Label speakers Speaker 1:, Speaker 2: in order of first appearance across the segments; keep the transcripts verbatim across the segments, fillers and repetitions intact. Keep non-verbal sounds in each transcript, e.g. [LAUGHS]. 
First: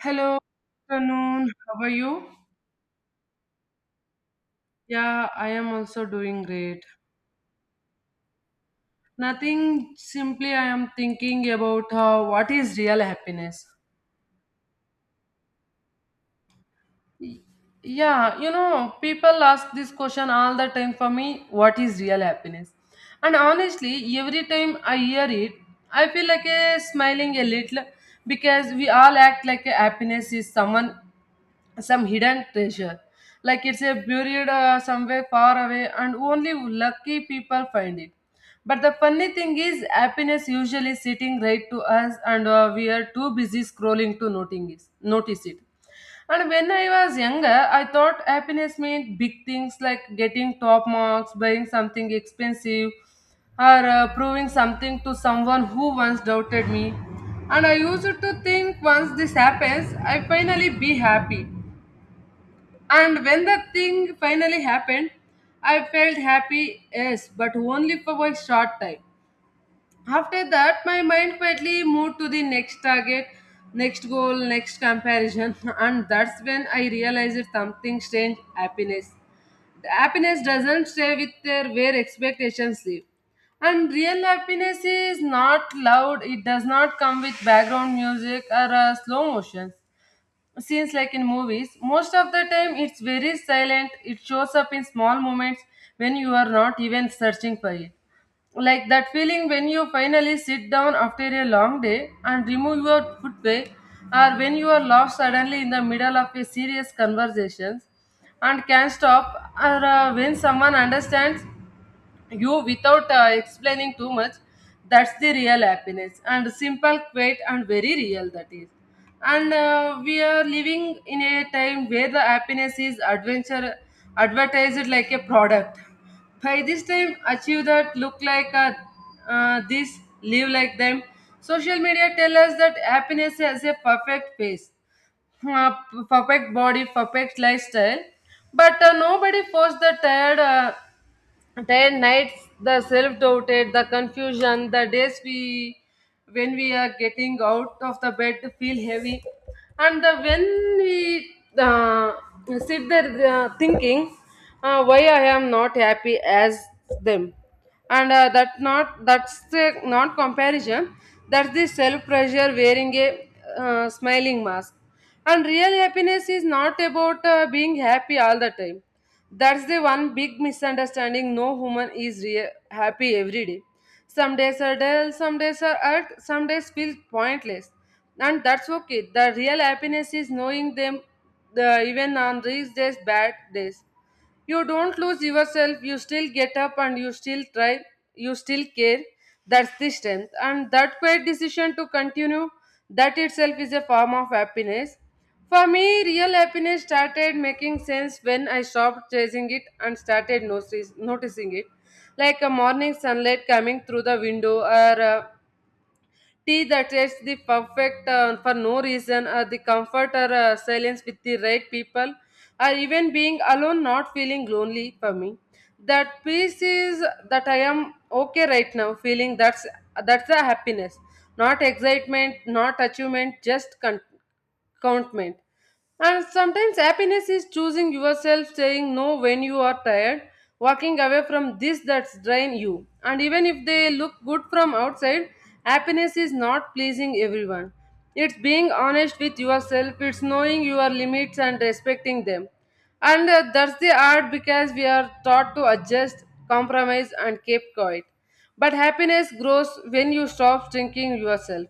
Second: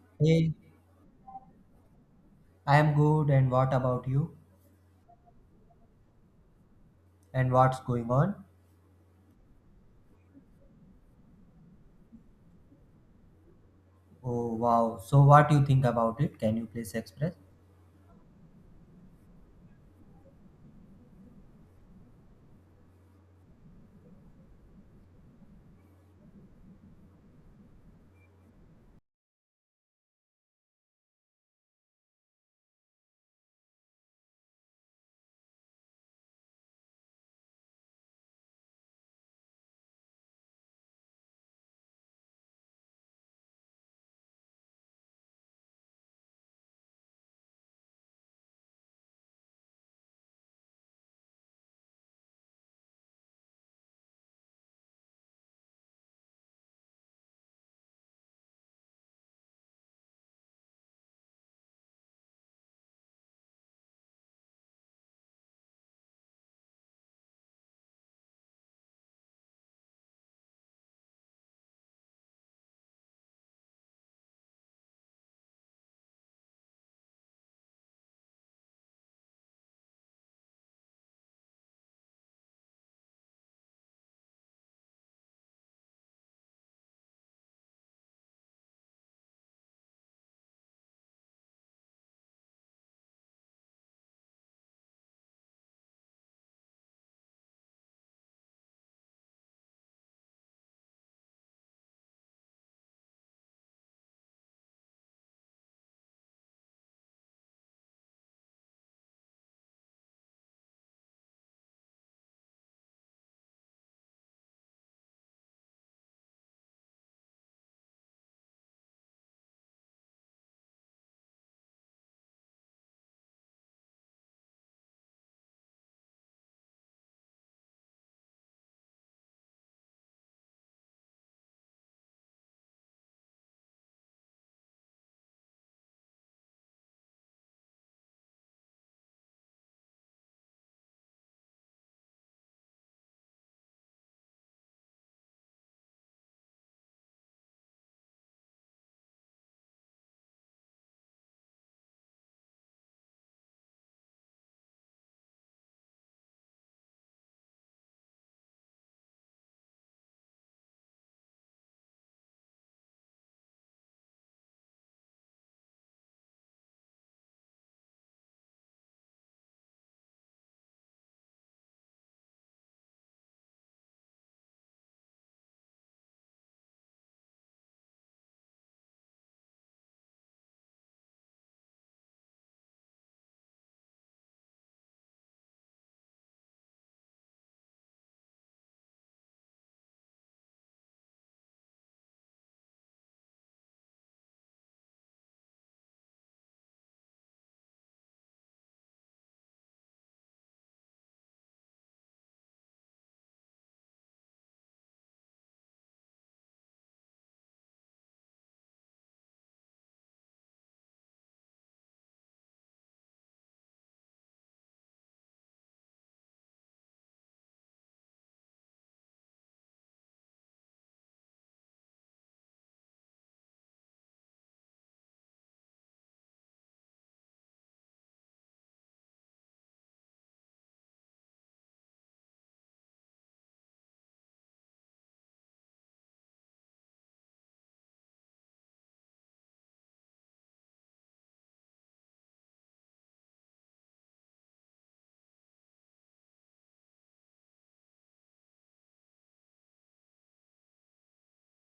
Speaker 1: Hello,
Speaker 2: Hey,
Speaker 1: afternoon. How are you?
Speaker 2: I am good, and what about you?
Speaker 1: Yeah, I am also doing great.
Speaker 2: And what's going on?
Speaker 1: Nothing, simply I am thinking about uh, what is real happiness.
Speaker 2: Oh wow! So, what do you think about it? Can you please express?
Speaker 1: Y- Yeah, you know, people ask this question all the time for me, what is real happiness? And honestly, every time I hear it, I feel like a smiling a little because we all act like a happiness is someone some hidden treasure like it's a buried uh, somewhere far away and only lucky people find it, but the funny thing is happiness usually sitting right to us, and uh, we are too busy scrolling to noting notice it. And when I was younger I thought happiness meant big things like getting top marks, buying something expensive, or uh, proving something to someone who once doubted me. And I used to think once this happens I finally be happy. And when the thing finally happened, I felt happy, yes, but only for a short time. After that, my mind quietly moved to the next target, next goal, next comparison, [LAUGHS] and that's when I realized something strange happiness. The happiness doesn't stay with their where expectations live. And real happiness is not loud, it does not come with background music or uh, slow motions scenes like in movies. Most of the time it's very silent, it shows up in small moments when you are not even searching for it, like that feeling when you finally sit down after a long day and remove your footwear, or when you are lost suddenly in the middle of a serious conversation and can stop, or uh, when someone understands you without uh, explaining too much. That's the real happiness, and simple, quiet, and very real, that is. And uh, we are living in a time where the happiness is adventure advertised like a product. By this time achieve that, look like a, uh, this live like them. Social media tell us that happiness has a perfect face, uh, perfect body, perfect lifestyle. But uh, nobody forced the tired, uh, ten nights, the self-doubted, the confusion, the days we when we are getting out of the bed to feel heavy, and the when we uh, sit there uh, thinking, uh, why I am not happy as them, and uh, that not that's the not comparison. That's the self pressure wearing a uh, smiling mask. And real happiness is not about uh, being happy all the time. That's the one big misunderstanding. No human is rea- happy every day. Some days are dull, some days are hurt, some days feel pointless. And that's okay. The real happiness is knowing them the, even on these days, bad days. You don't lose yourself, you still get up and you still try, you still care. That's the strength. And that quiet decision to continue, that itself is a form of happiness. For me, real happiness started making sense when I stopped chasing it and started notice- noticing it. Like a morning sunlight coming through the window, or uh, tea that tastes the perfect uh, for no reason, or the comfort or uh, silence with the right people, or even being alone, not feeling lonely for me. That peace is that I am okay right now, feeling that's that's the happiness, not excitement, not achievement, just con- contentment. And sometimes happiness is choosing yourself, saying no when you are tired, walking away from this that's drain you. And even if they look good from outside, happiness is not pleasing everyone. It's being honest with yourself, it's knowing your limits and respecting them. And uh, that's the art because we are taught to adjust, compromise, and keep quiet. But happiness grows when you stop shrinking yourself,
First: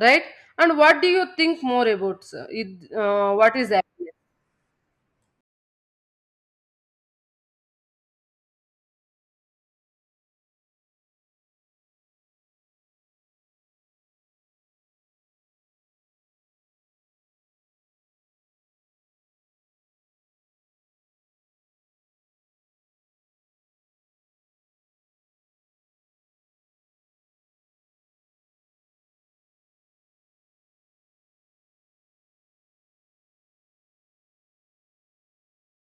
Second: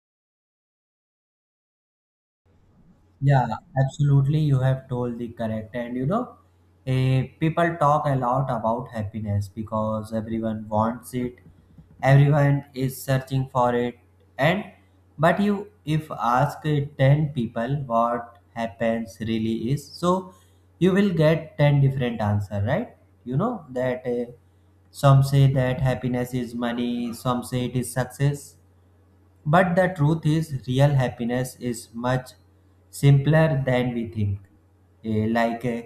Speaker 1: right? And what do you think more about, sir? It, uh,
Speaker 2: Yeah,
Speaker 1: what is happiness.
Speaker 2: absolutely. You have told the correct. And you know, eh, people talk a lot about happiness because everyone wants it, everyone is searching for it. And but you, if ask eh, ten people what happens really is, so you will get ten different answer, right? You know that eh, some say that happiness is money, some say it is success, but the truth is, real happiness is much simpler than we think. Eh, Like, eh,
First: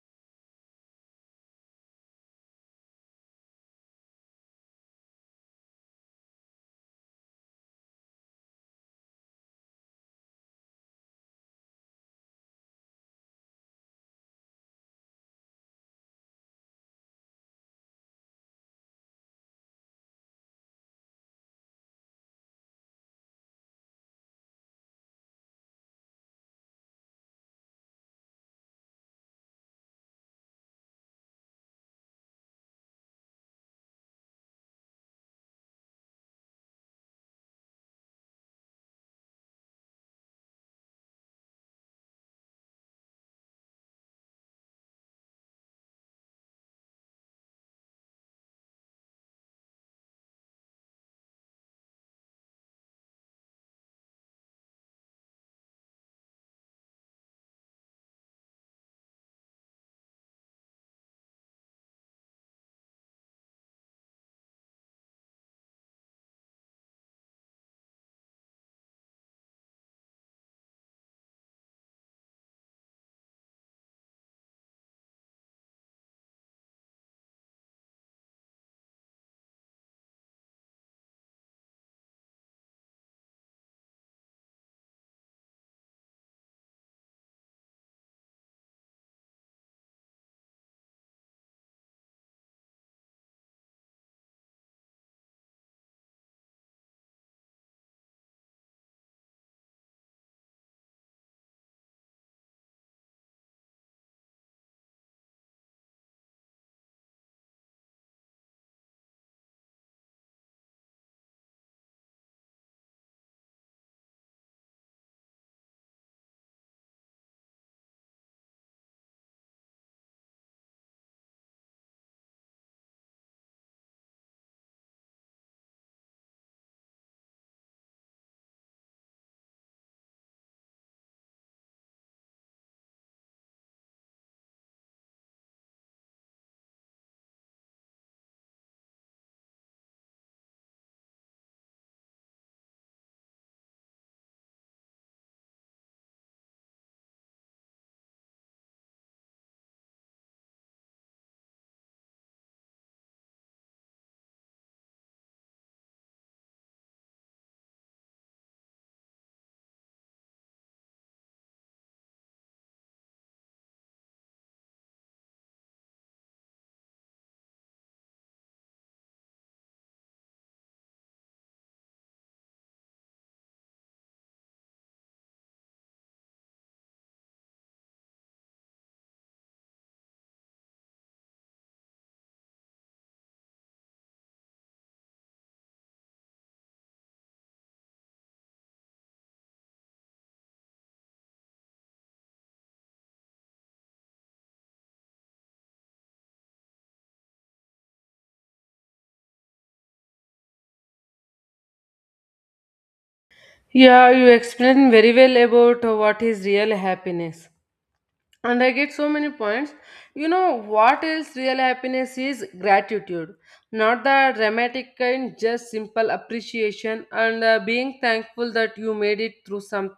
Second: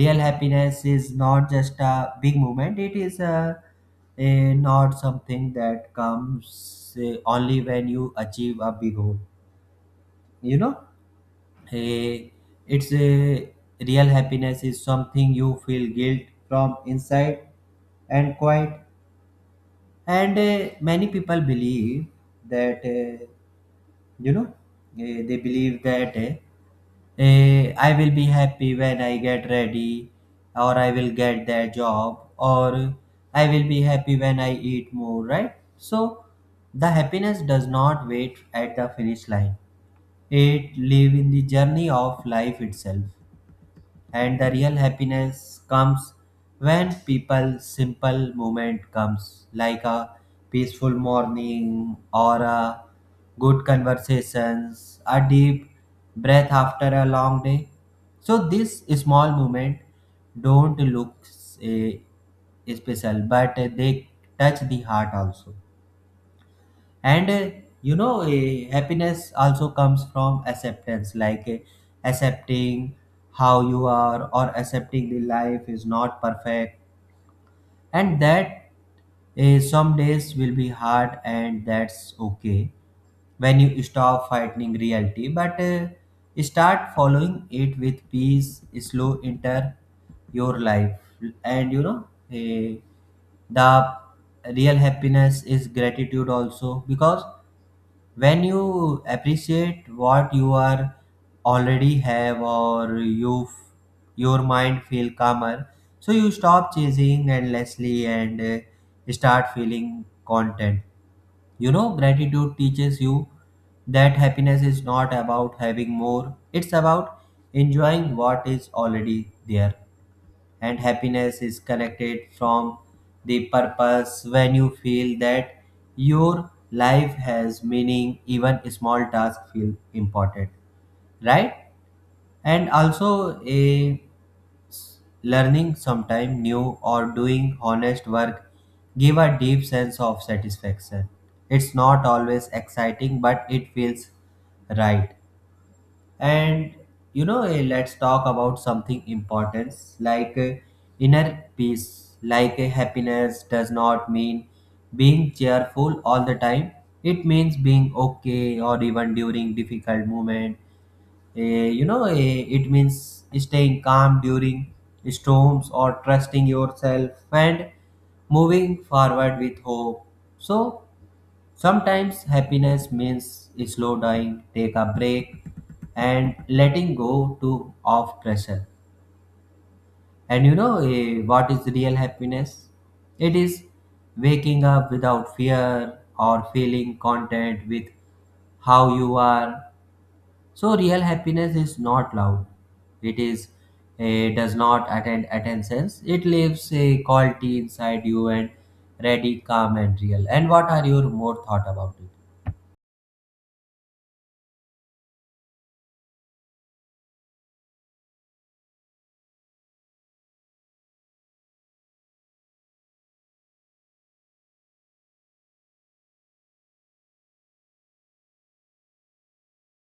Speaker 2: Real happiness is not just a big moment, it is a, eh, not something that comes eh, only when you achieve a big goal. You know, Eh, it's a real happiness is something you feel guilt from inside and quiet. And eh, many people believe that. eh, you know eh, they believe that eh, eh, I will be happy when I get ready, or I will get that job, or I will be happy when I eat more, right? So the happiness does not wait at the finish line, it live in the journey of life itself. And the real happiness comes when people simple moment comes, like a peaceful morning, or a good conversations, a deep breath after a long day. So this small moment don't look eh, special, but they touch the heart also. And uh, you know, uh, happiness also comes from acceptance, like uh, accepting how you are, or accepting the life is not perfect, and that uh, some days will be hard, and that's okay. When you stop fighting reality, but uh, start following it with peace, slow enter your life. And you know, eh, the real happiness is gratitude also, because when you appreciate what you are already have, or you f- your mind feel calmer, so you stop chasing endlessly and uh, start feeling content. You know, gratitude teaches you that happiness is not about having more, it's about enjoying what is already there. And happiness is connected from the purpose. When you feel that your life has meaning, even small tasks feel important, right? And also a learning sometime new, or doing honest work, give a deep sense of satisfaction. It's not always exciting, but it feels right. And you know, eh, let's talk about something important, like eh, inner peace. Like eh, happiness does not mean being cheerful all the time, it means being okay or even during difficult moment. Eh, you know, eh, it means staying calm during storms, or trusting yourself and moving forward with hope. So sometimes happiness means slow dying, take a break, and letting go to of pressure. And you know, eh, what is real happiness? It is waking up without fear, or feeling content with how you are. So real happiness is not loud. It is eh, does not attend attentions. It leaves a quality inside you, and ready, calm and real. And what are your more thought about it?
Speaker 1: Yeah, you explained very well about what is real happiness. And I get so many points. You know what else real happiness is? Gratitude, not the dramatic kind, just simple appreciation, and uh, being thankful that you made it through some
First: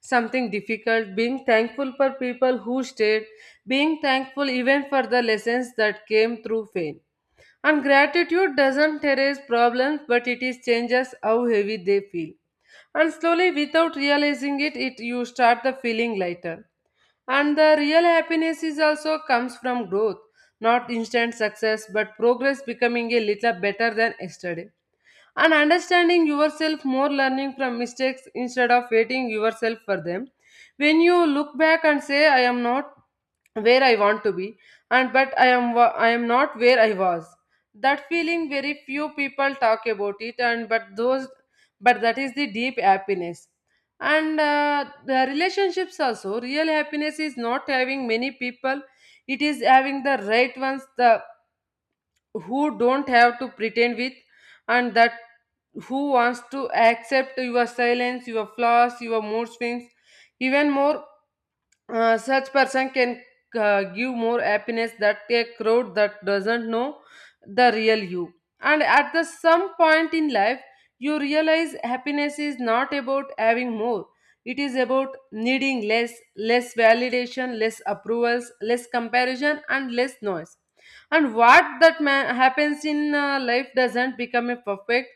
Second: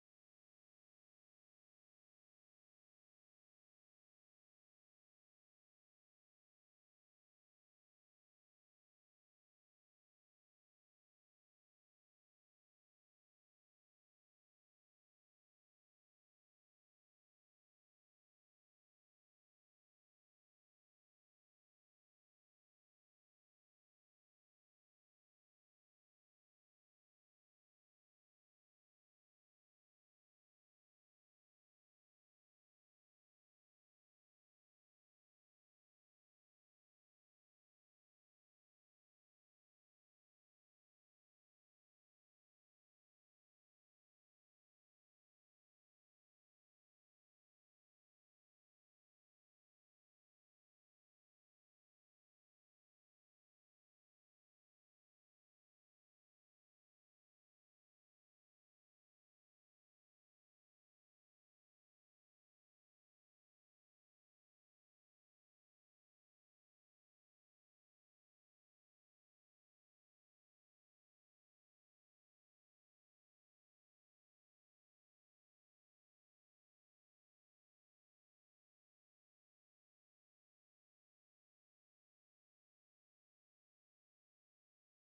Speaker 1: something difficult, being thankful for people who stayed, being thankful even for the lessons that came through pain. And gratitude doesn't erase problems, but it is changes how heavy they feel. And slowly, without realizing it, it you start the feeling lighter. And the real happiness is also comes from growth, not instant success, but progress, becoming a little better than yesterday, and understanding yourself more, learning from mistakes instead of waiting yourself for them. When you look back and say I am not where I want to be, and but I am wa- I am not where I was, that feeling very few people talk about it, and but those but that is the deep happiness. And uh, the relationships also, real happiness is not having many people, it is having the right ones, the who don't have to pretend with, and that who wants to accept your silence, your flaws, your mood swings even more. Uh, such person can uh, give more happiness that a crowd that doesn't know the real you. And at the some point in life you realize happiness is not about having more, it is about needing less, less validation, less approvals, less comparison, and less noise. And what that ma- happens in uh, life doesn't become a perfect,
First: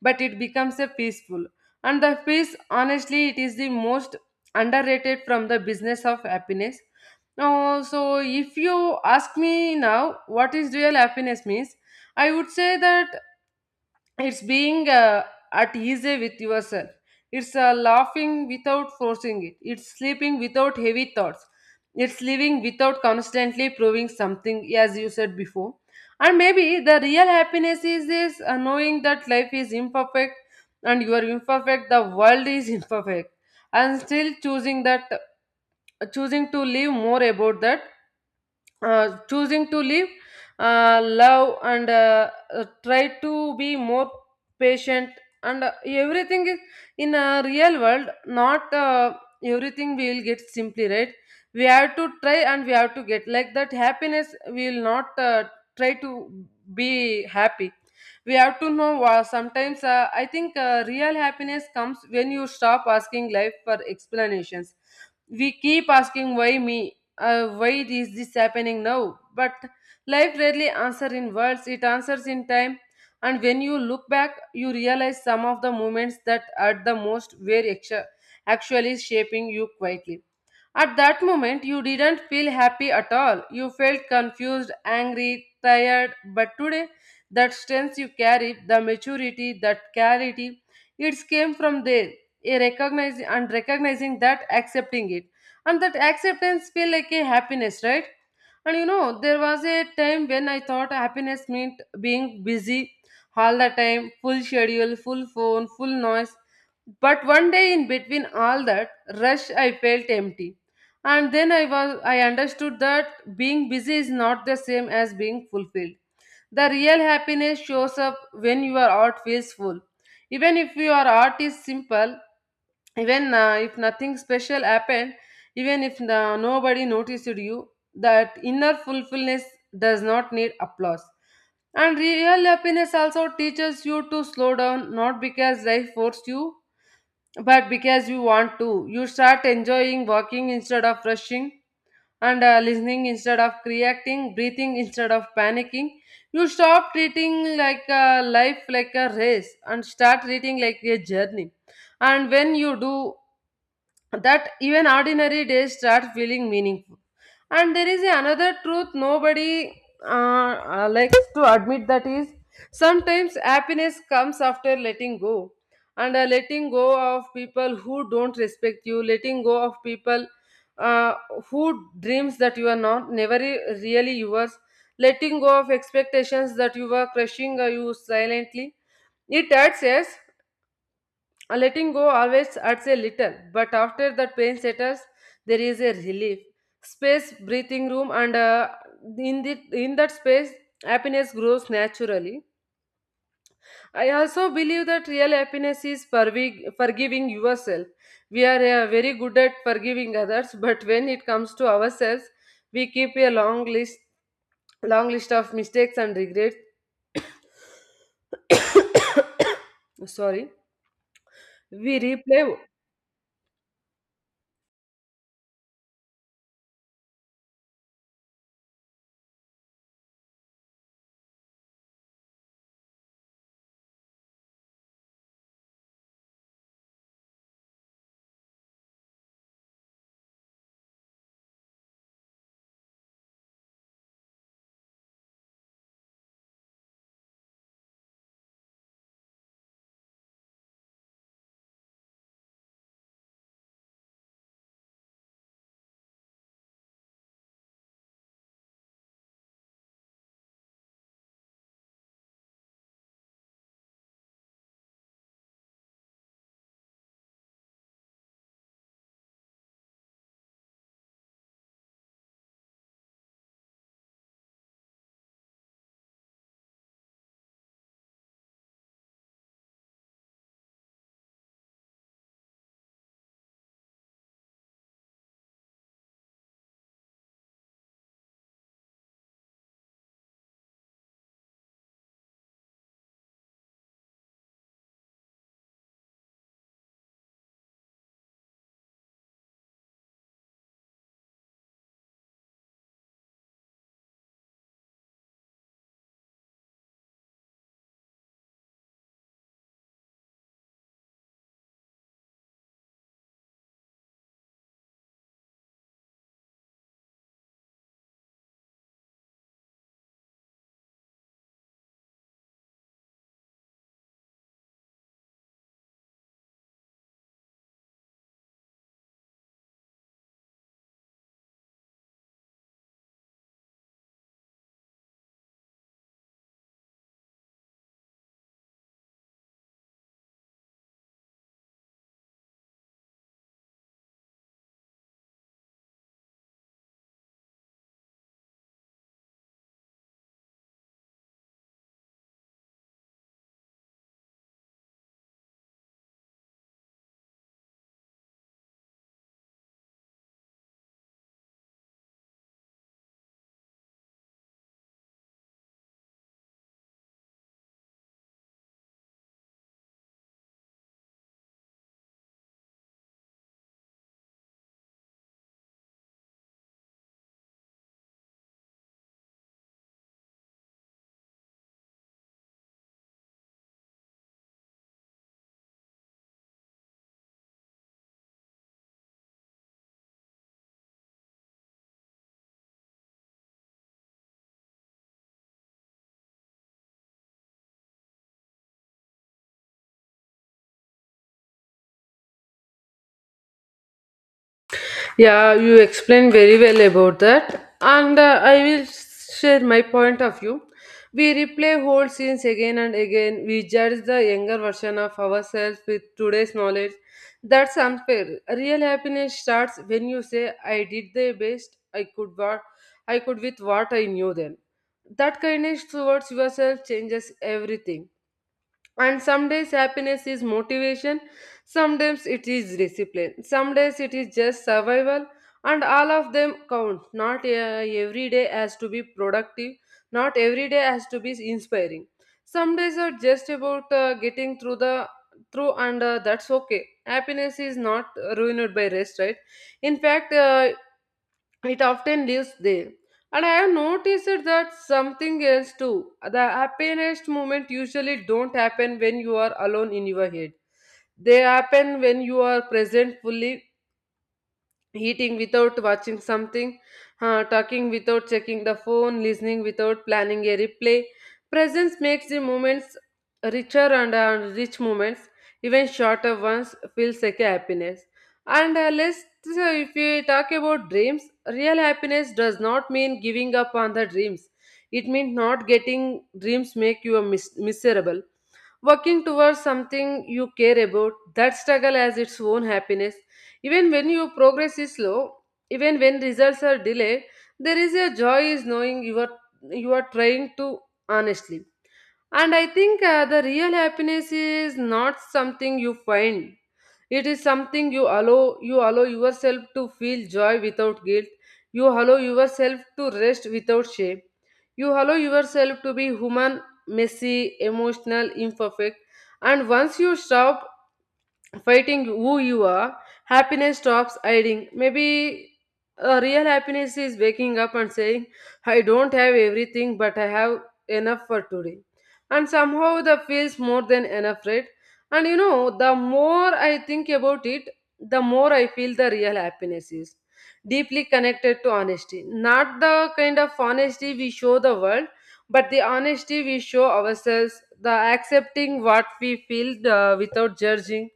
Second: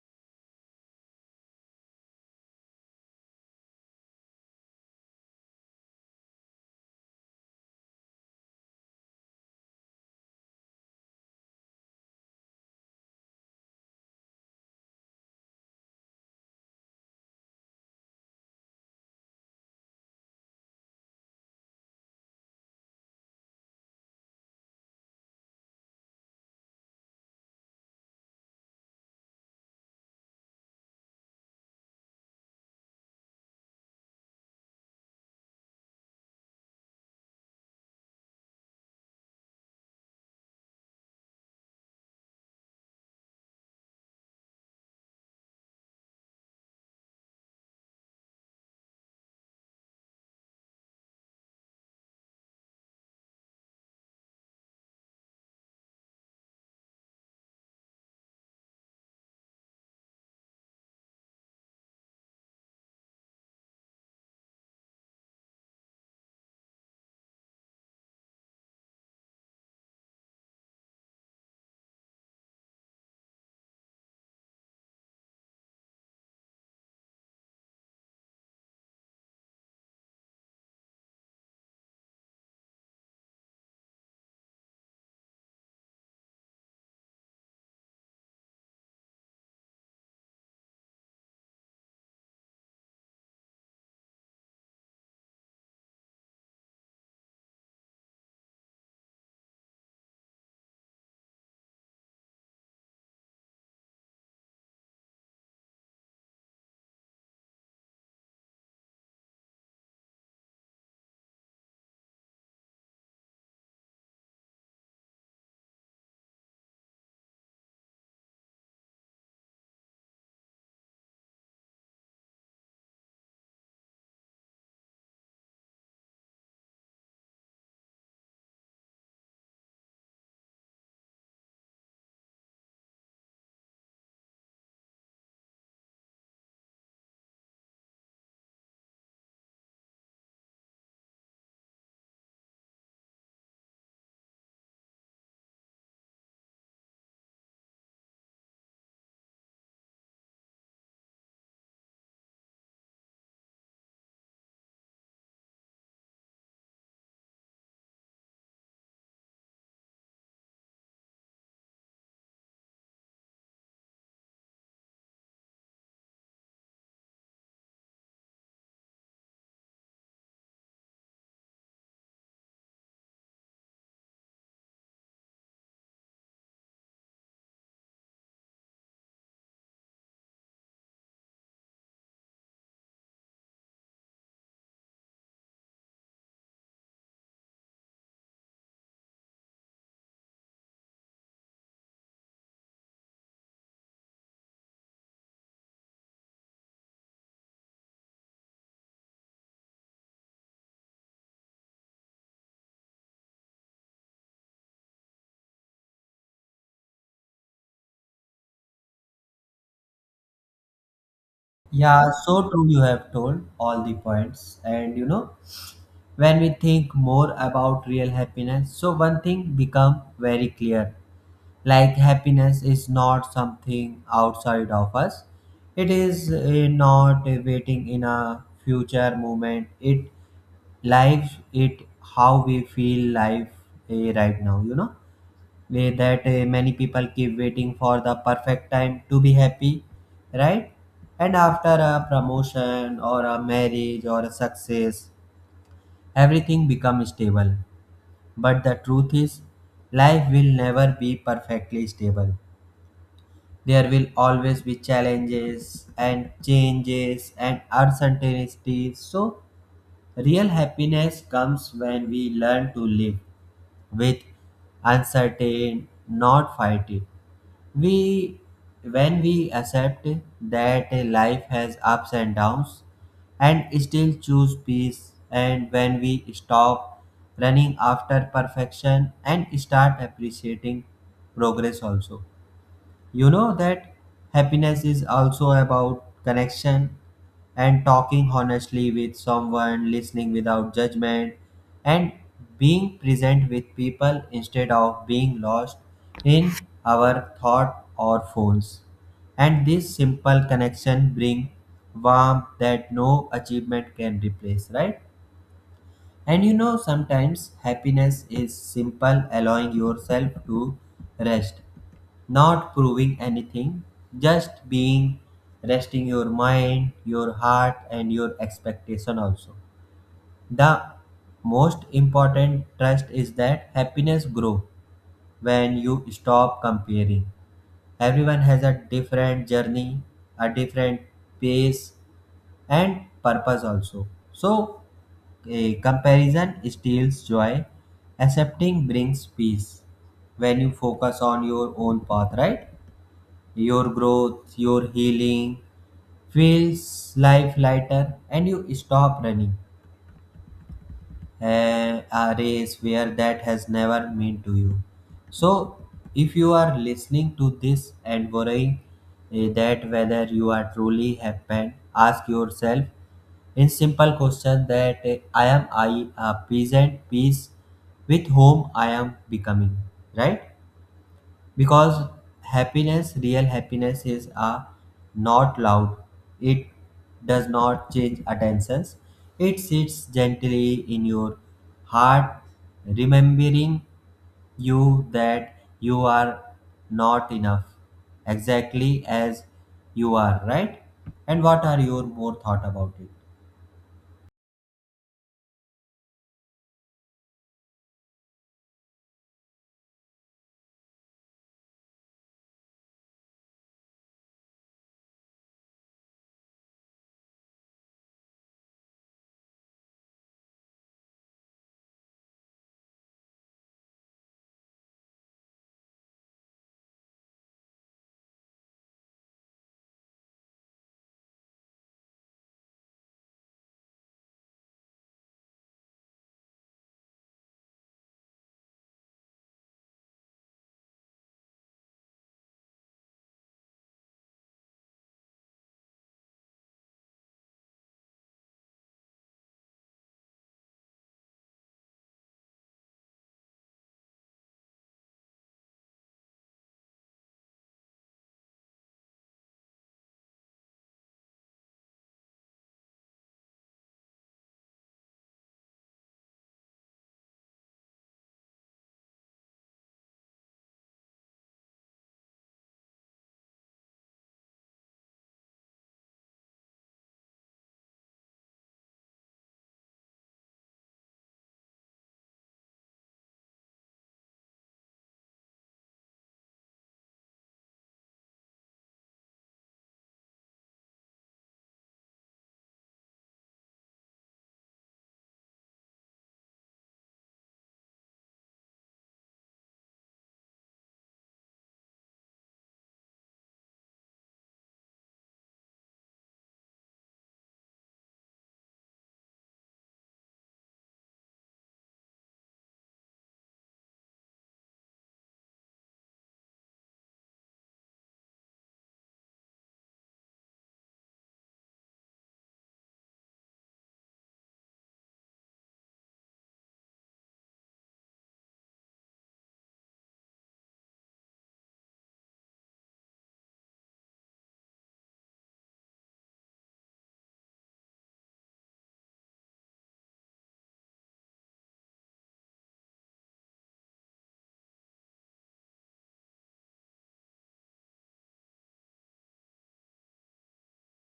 Speaker 1: but it becomes a peaceful. And the peace, honestly, it is the most underrated from the business of happiness. Now, so if you ask me now what is real happiness means, I would say that it's being uh, at ease with yourself, it's uh, laughing without forcing it, it's sleeping without heavy thoughts, it's living without constantly proving something, as you said before. And maybe the real happiness is this, uh, knowing that life is imperfect, and you are imperfect, the world is [LAUGHS] imperfect, and still choosing that uh, choosing to live more about that, uh, choosing to live, uh, love, and uh, uh, try to be more patient. And uh, everything is in a real world, not uh, everything we will get simply right. We have to try and we have to get like that. Happiness we will not uh, try to be happy. We have to know. Uh, sometimes uh, I think uh, real happiness comes when you stop asking life for explanations. We keep asking why me, uh, why is this happening now, but life rarely answers in words, it answers in time. And when you look back you realize some of the moments that at the most were actu- actually shaping you quietly. At that moment, you didn't feel happy at all. You felt confused, angry, tired. But today, that strength you carry, the maturity, that clarity, it came from there. A Recognize and recognizing that, accepting it, and that acceptance feel like a happiness, right? And you know, there was a time when I thought happiness meant being busy all the time, full schedule, full phone, full noise. But one day, in between all that rush, I felt empty. And then i was I understood that being busy is not the same as being fulfilled. The real happiness shows up when your art feels full, even if your art is simple, even uh, if nothing special happened, even if uh, nobody noticed you. That inner fulfillment does not need applause. And real happiness also teaches you to slow down, not because life forced you, but because you want to. You start enjoying walking instead of rushing, and uh, listening instead of reacting, breathing instead of panicking. You stop treating like a life like a race and start treating like a journey. And when you do that, even ordinary days start feeling meaningful. And there is another truth nobody uh, uh, likes to admit, that is sometimes happiness comes after letting go. And uh, letting go of people who don't respect you, letting go of people uh, who dreams that you are not never re- really yours, letting go of expectations that you were crushing uh, you silently. It hurts, yes, a letting go always hurts a little, but after that pain settles, there is a relief. Space, breathing room, and, uh, in, the, in that space, happiness grows naturally. I also believe that real happiness is forgi- forgiving yourself. We are uh, very good at forgiving others, but when it comes to ourselves, we keep a long list, long list of mistakes and regrets. [COUGHS] Sorry, we
Speaker 2: Yeah,
Speaker 1: replay.
Speaker 2: so true you have told all the points. And you know, when we think more about real happiness, so one thing become very clear. Like happiness is not something outside of us. It is eh, not eh, waiting in a future moment. It lives it how we feel life eh, right now. You know way that eh, many people keep waiting for the perfect time to be happy, right? And after a promotion, or a marriage, or a success, everything becomes stable. But the truth is, life will never be perfectly stable. There will always be challenges and changes and uncertainties. So real happiness comes when we learn to live with uncertain, not fight it. We, when we accept that life has ups and downs, and still choose peace, and when we stop running after perfection and start appreciating progress also. You know that happiness is also about connection, and talking honestly with someone, listening without judgment, and being present with people instead of being lost in our thought or phones. And this simple connection bring warmth that no achievement can replace, right? And you know, sometimes happiness is simple allowing yourself to rest, not proving anything, just being, resting your mind, your heart, and your expectation also. The most important trust is that happiness grow when you stop comparing. Everyone has a different journey, a different pace, and purpose also. So, a comparison steals joy, accepting brings peace. When you focus on your own path, right? Your growth, your healing feels life lighter, and you stop running a, a race where that has never meant to you. So, if you are listening to this and worrying eh, that whether you are truly happy, ask yourself in simple question that eh, I am I a peasant peace with whom I am becoming, right? Because happiness, real happiness, is uh, not loud. It does not change attentions. It sits gently in your heart, remembering you that you are not enough, exactly as you are, right? And what are your more thought about it?
Speaker 1: Yeah, you explained very well about that, and uh, I will share my point of view. We replay whole scenes again and again. We judge the younger version of ourselves with today's knowledge. That's unfair. Real happiness starts when you say, "I did the best I could, what I could with what I knew then." That kindness towards yourself changes everything. And some days happiness is motivation, some days it is discipline, some days it is just survival, and all of them count. Not uh, every day has to be productive, not every day has to be inspiring. Some days are just about uh, getting through the through, and uh, that's okay. Happiness is not ruined by rest, right? In fact, uh, it often lives there. And I have noticed that something else too. The happiest moment usually don't happen when you are alone in your head. They happen when you are present fully eating without watching something, uh, talking without checking the phone, listening without planning a replay. Presence makes the moments richer and uh, rich moments, even shorter ones, feels like a happiness. And uh, let's So if we talk about dreams, real happiness does not mean giving up on the dreams. It means not getting dreams make you a mis- miserable working towards something you care about that struggle has its own happiness even when your progress is slow, even when results are delayed, there is a joy is knowing you are you are trying to honestly. And I think uh, the real happiness is not something you find. It is something you allow you allow yourself to feel joy without guilt. You allow yourself to rest without shame. You allow yourself to be human, messy, emotional, imperfect. And once you stop fighting who you are, happiness stops hiding. Maybe a real happiness is waking up and saying, I don't have everything, but I have enough for today. And somehow that feels more than enough, right? And you know, the more I think about it, the more I feel the real happiness is deeply connected to honesty. Not the kind of honesty we show the world, but the honesty we show ourselves, the accepting what we feel uh, without judging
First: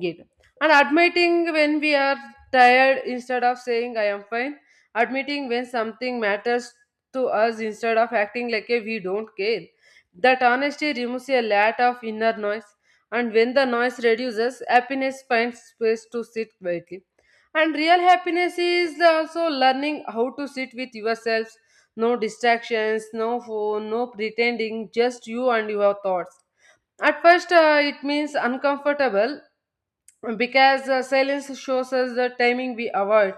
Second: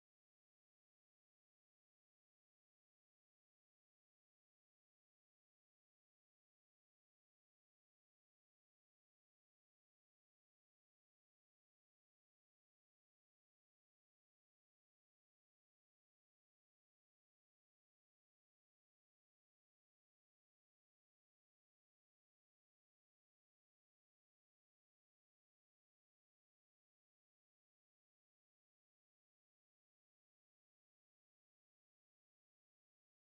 Speaker 1: Get. And admitting when we are tired instead of saying I am fine. Admitting when something matters to us instead of acting like a we don't care. That honesty removes a lot of inner noise. And when the noise reduces, happiness finds space to sit quietly. And real happiness is also learning how to sit with yourselves. No distractions, no phone, no pretending, just you and your thoughts. At first, uh, it means uncomfortable because uh, silence shows us the timing we avoid.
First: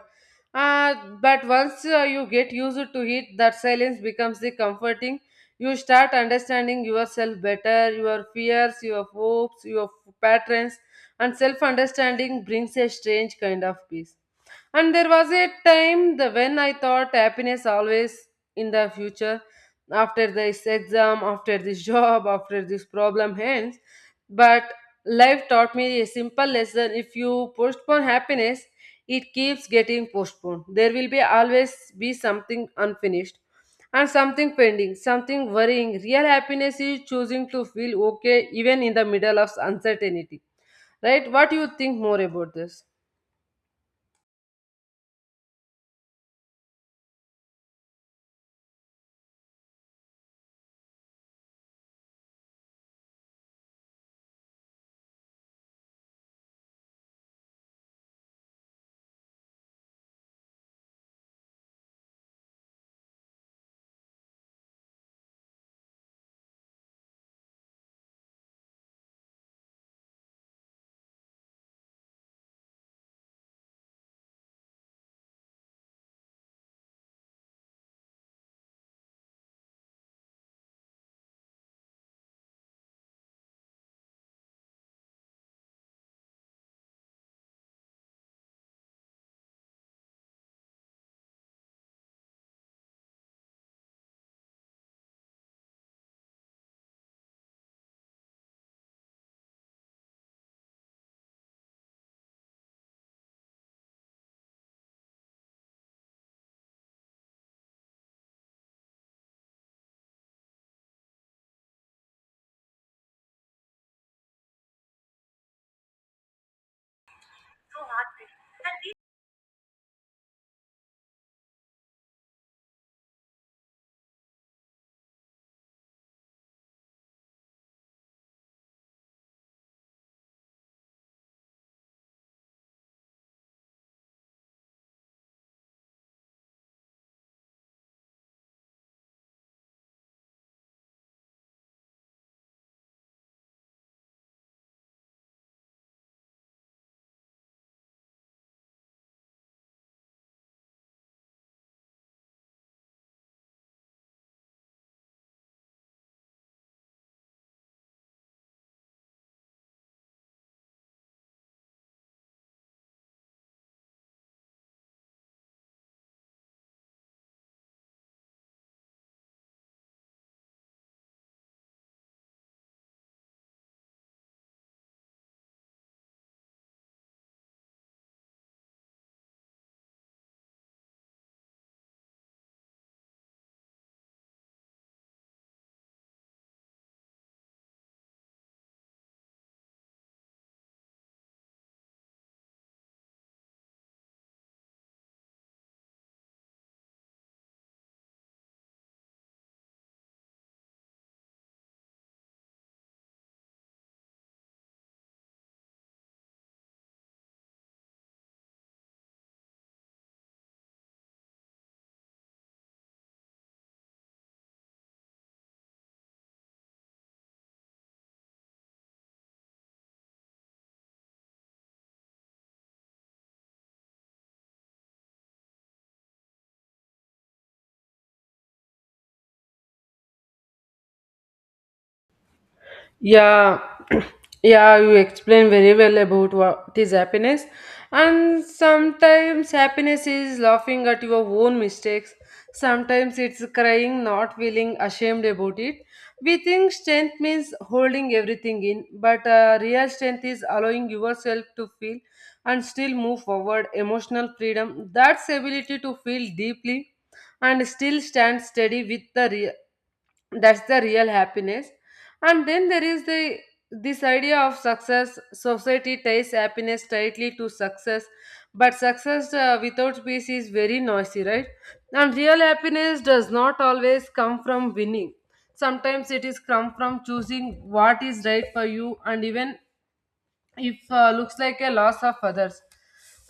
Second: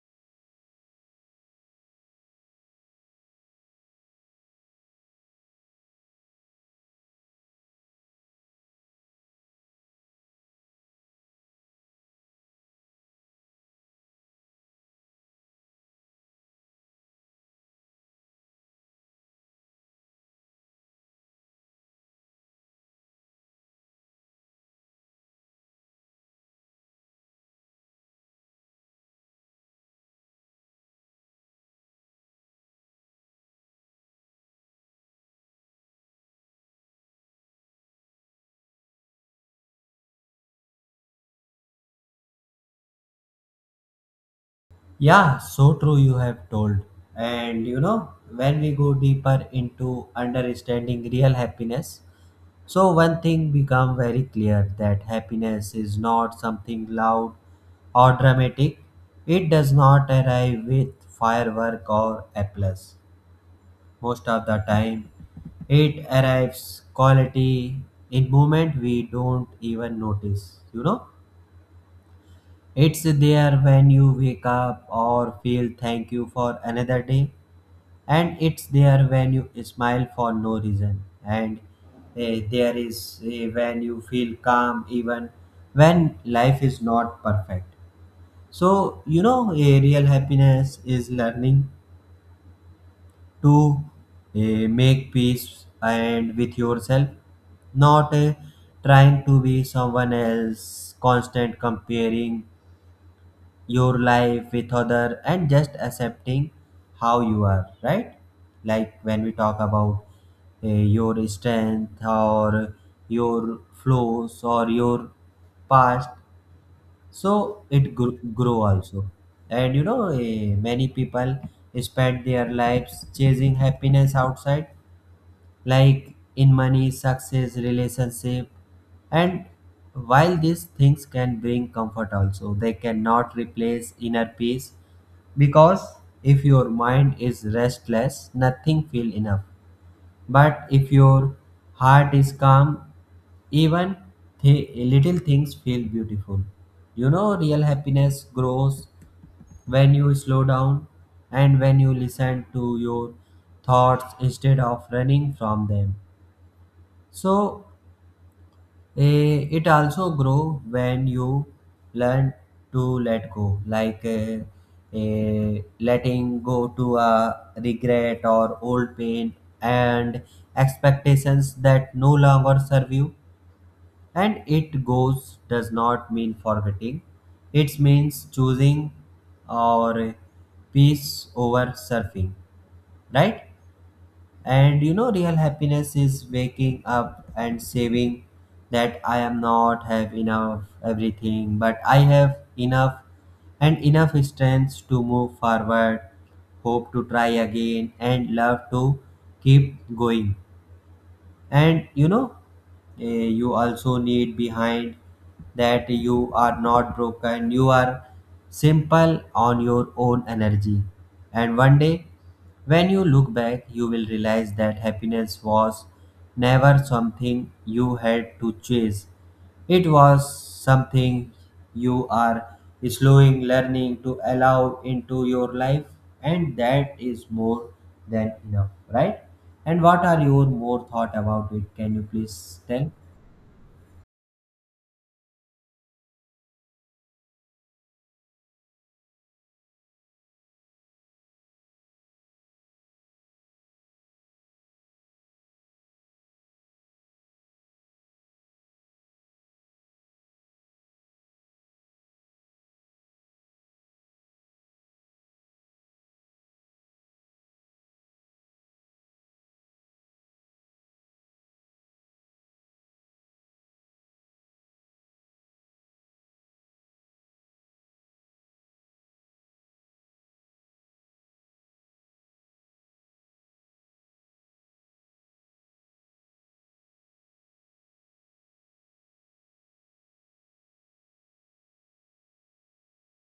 Speaker 1: Uh, but once uh, you get used to it, that silence becomes the comforting. You start understanding yourself better, your fears, your hopes, your patterns, and self understanding brings a strange kind of peace. And there was a time the, when I thought happiness always in the future, after this exam, after this [LAUGHS] job, after this problem ends. But life taught me a simple lesson if you postpone happiness, it keeps getting postponed. There will be always be something unfinished and something pending, something worrying. Real happiness is choosing to feel okay even in the middle of uncertainty. Right? What do you think more about this?
Speaker 2: Yeah, so true you have told. And you know, when we go deeper into understanding real happiness, so one thing become very clear that happiness is not something loud or dramatic. It does not arrive with firework or applause. Most of the time, it arrives quality in moment we don't even notice. You know. It's there when you wake up or feel thank you for another day. And it's there when you smile for no reason. And eh, there is eh, when you feel calm even when life is not perfect. So, you know, eh, real happiness is learning to eh, make peace and with yourself, not eh, trying to be someone else, constant comparing your life with other, and just accepting how you are, right? Like when we talk about uh, your strength, or your flaws, or your past, so it gr- grow also. And you know, eh, many people spend their lives chasing happiness outside, like in money, success, relationship. And while these things can bring comfort also, they cannot replace inner peace, because if your mind is restless, nothing feel enough. But if your heart is calm, even th- little things feel beautiful. You know, real happiness grows when you slow down, and when you listen to your thoughts instead of running from them. So eh, it also grow when you learn to let go, like eh, eh, letting go to a regret or old pain and expectations that no longer serve you. And it goes does not mean forgetting. It means choosing or peace over surfing, right? And you know, real happiness is waking up and saving that I am not have enough everything, but I have enough, and enough strength to move forward, hope to try again, and love to keep going. And you know, eh, you also need behind that you are not broken, you are simple on your own energy. And one day when you look back, you will realize that happiness was never something you had to chase, it was something you are slowing learning to allow into your life, and that is more than enough, right? And what are your more thought about it? Can you please tell?
Speaker 1: Yeah, [CLEARS THROAT] yeah, you explain very well about what is happiness. And sometimes happiness is laughing at your own mistakes. Sometimes it's crying, not feeling ashamed about it. We think strength means holding everything in, but uh, real strength is allowing yourself to feel and still move forward. Emotional freedom, that's ability to feel deeply and still stand steady with the that's the real happiness, and then there is the this idea of success. Society ties happiness tightly to success, but success uh, without peace is very noisy, right? And real happiness does not always come from winning. Sometimes it is come from choosing what is right for you, and even if uh, looks like a loss of others,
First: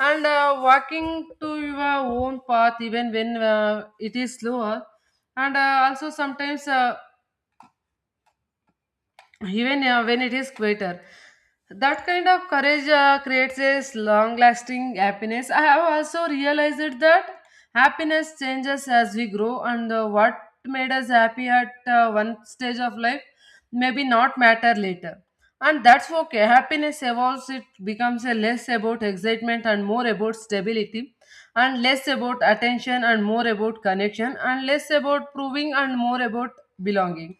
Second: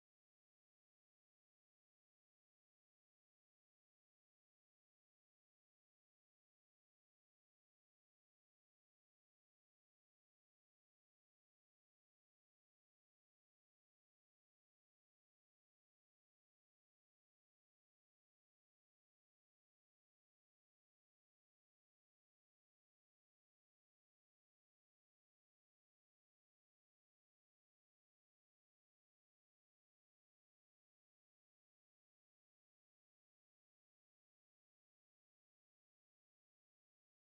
Speaker 1: and uh, walking to your own path, even when uh, it is slower, and uh, also sometimes uh, even uh, when it is quieter. That kind of courage uh, creates a long lasting happiness. I have also realized that happiness changes as we grow, and uh, what made us happy at uh, one stage of life maybe not matter later. And that's okay. Happiness evolves, it becomes a less about excitement and more about stability, and less about attention and more about connection, and less about proving and more about belonging,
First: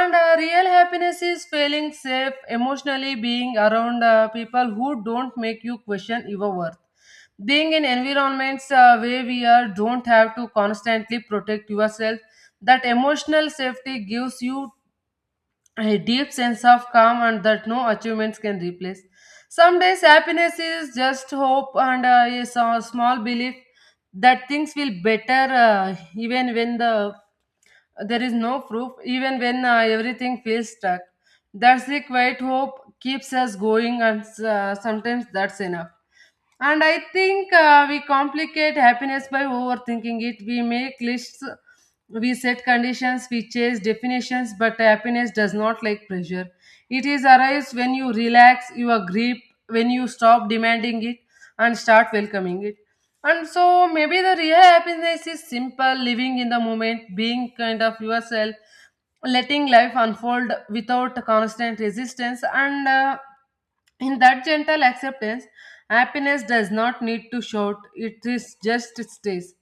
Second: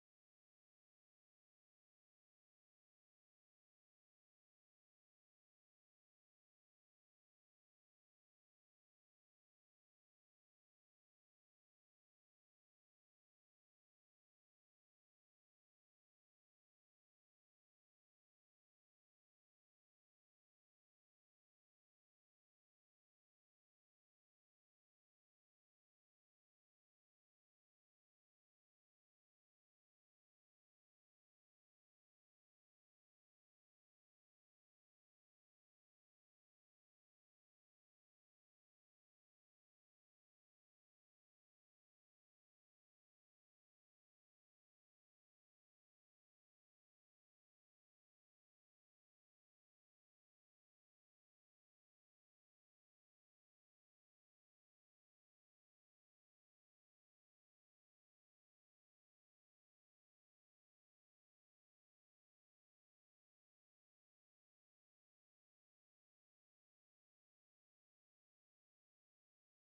Speaker 1: and uh, real happiness is feeling safe emotionally, being around uh, people who don't make you question your worth. Being in environments uh, where we are don't have to constantly protect yourself. That emotional safety gives you a deep sense of calm and that no achievements can replace. Some days happiness is just hope, and uh, is a small belief that things will better uh, even when the there is no proof, even when uh, everything feels stuck. That's the quiet hope keeps us going, and uh, sometimes that's enough. And I think uh, we complicate happiness by overthinking it. We make lists, we set conditions, we chase definitions, but happiness does not like pressure. It is arrives when you relax your grip, when you stop demanding it and start welcoming it. And so maybe the real happiness is simple, living in the moment, being kind of yourself, letting life unfold without constant resistance, and uh, in that gentle acceptance happiness does not need to shout, it is just stays.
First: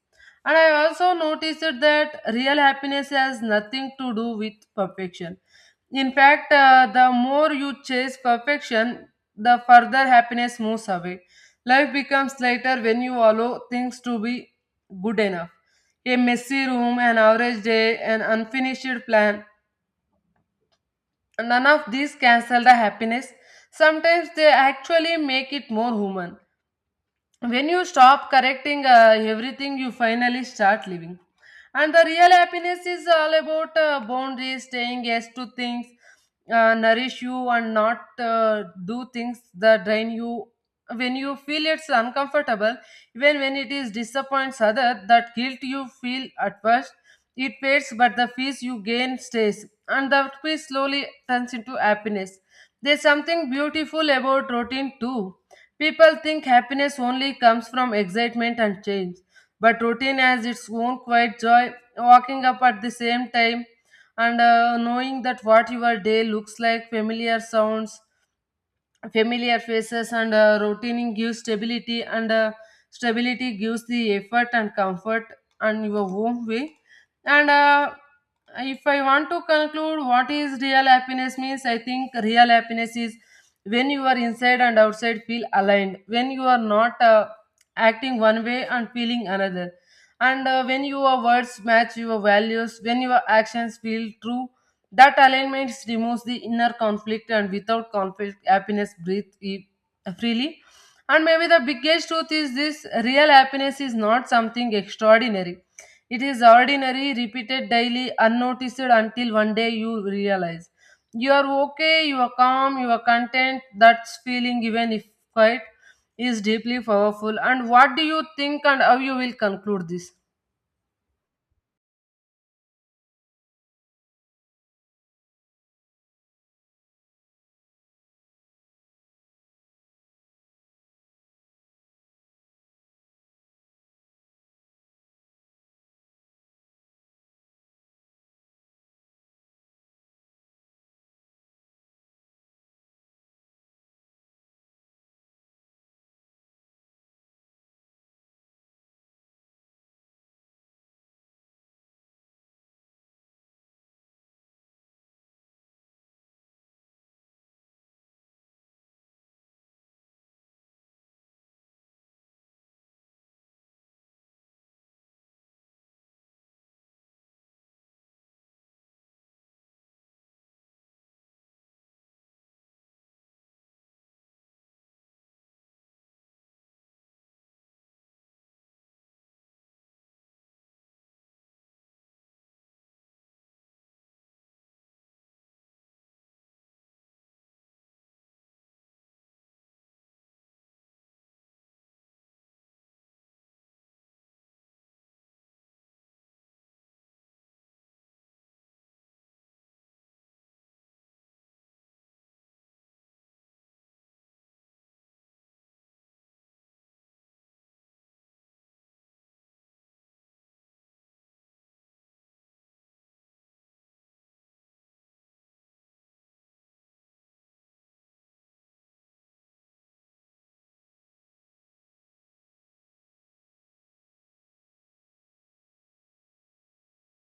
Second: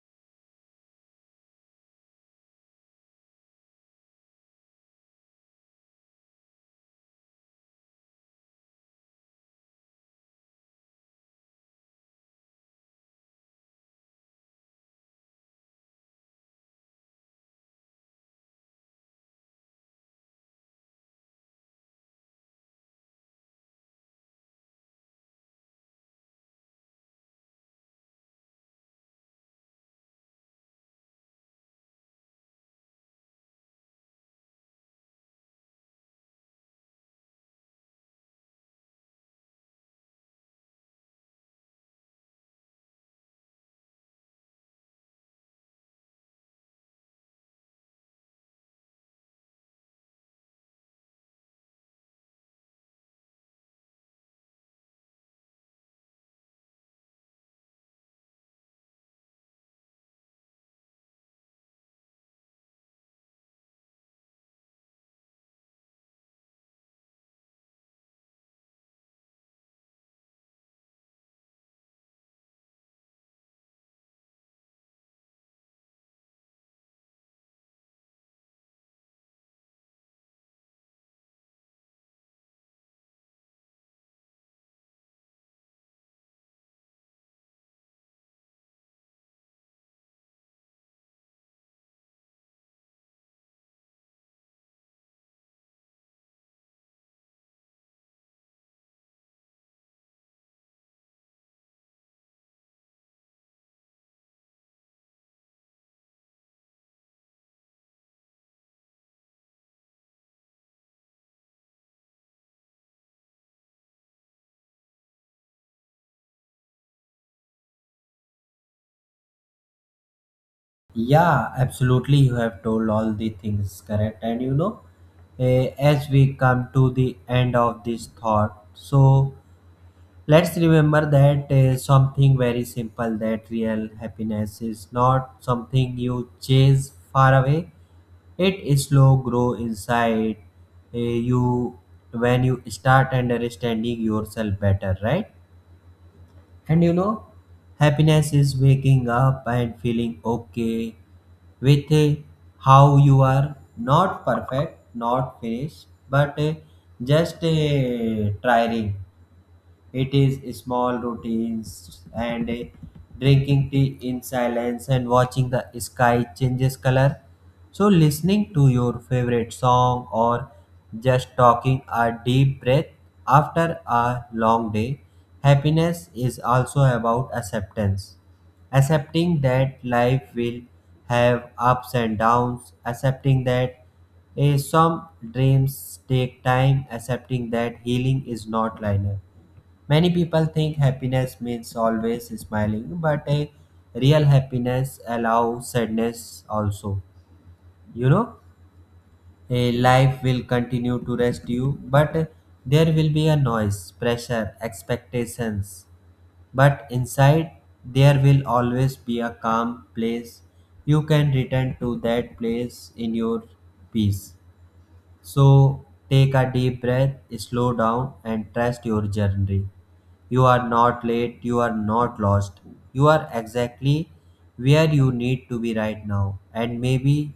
Speaker 1: And I also noticed that real happiness has nothing to do with perfection. In fact, uh, the more you chase perfection the further happiness moves away. Life becomes lighter when you allow things to be good enough. A messy room, an average day, an unfinished plan. None of these cancel the happiness. Sometimes they actually make it more human. When you stop correcting uh, everything, you finally start living. And the real happiness is all about uh, boundaries, saying yes to things uh, nourish you, and not uh, do things that drain you when you feel it's uncomfortable, even when it is disappoints other, that guilt you feel at first it fades, but the peace you gain stays, and that peace slowly turns into happiness. There's something beautiful about routine too. People think happiness only comes from excitement and change, but routine has its own quiet joy. Walking up at the same time and uh, knowing that what your day looks like, familiar sounds, familiar faces, and uh, routine gives stability, and uh, stability gives the effort and comfort and your own way, and uh, if I want to conclude what is real happiness means, I think real happiness is when you are inside and outside feel aligned, when you are not uh, acting one way and feeling another, and uh, when your words match your values, when your actions feel true, that alignment removes the inner conflict, and without conflict, happiness breathes e- freely. And maybe the biggest truth is this real happiness is not something extraordinary. It is ordinary, repeated daily, unnoticed until one day you realize you are okay, you are calm, you are content. That feeling, even if quiet, is deeply powerful. And what do you think, and how you will conclude this?
Speaker 2: Yeah, absolutely. You have told all the things correct, and you know, eh, as we come to the end of this thought, so let's remember that uh, something very simple, that real happiness is not something you chase far away. It is slow grow inside uh, you when you start understanding yourself better, right? And you know, happiness is waking up and feeling okay with uh, how you are, not perfect, not finished, but uh, just uh, trying. It is small routines, and eh, drinking tea in silence, and watching the sky changes color. So listening to your favorite song, or just talking a deep breath after a long day. Happiness is also about acceptance. Accepting that life will have ups and downs, accepting that eh, some dreams take time, accepting that healing is not linear. Many people think happiness means always smiling, but a real happiness allows sadness also. You know, a life will continue to rest you, but there will be a noise, pressure, expectations. But inside, there will always be a calm place. You can return to that place in your peace. So take a deep breath, slow down, and trust your journey. You are not late, you are not lost. You are exactly where you need to be right now. And maybe,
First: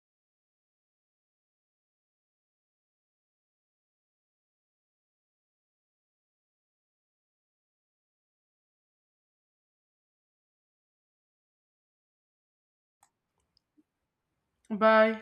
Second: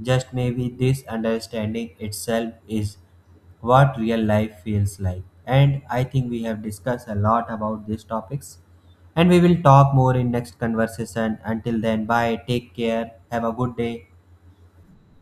Speaker 2: just maybe, this understanding itself is what real life feels like. And I think we have discussed a lot about these topics. And we will talk more in next conversation. Until then, bye, take care, have a good day.
Speaker 1: Bye.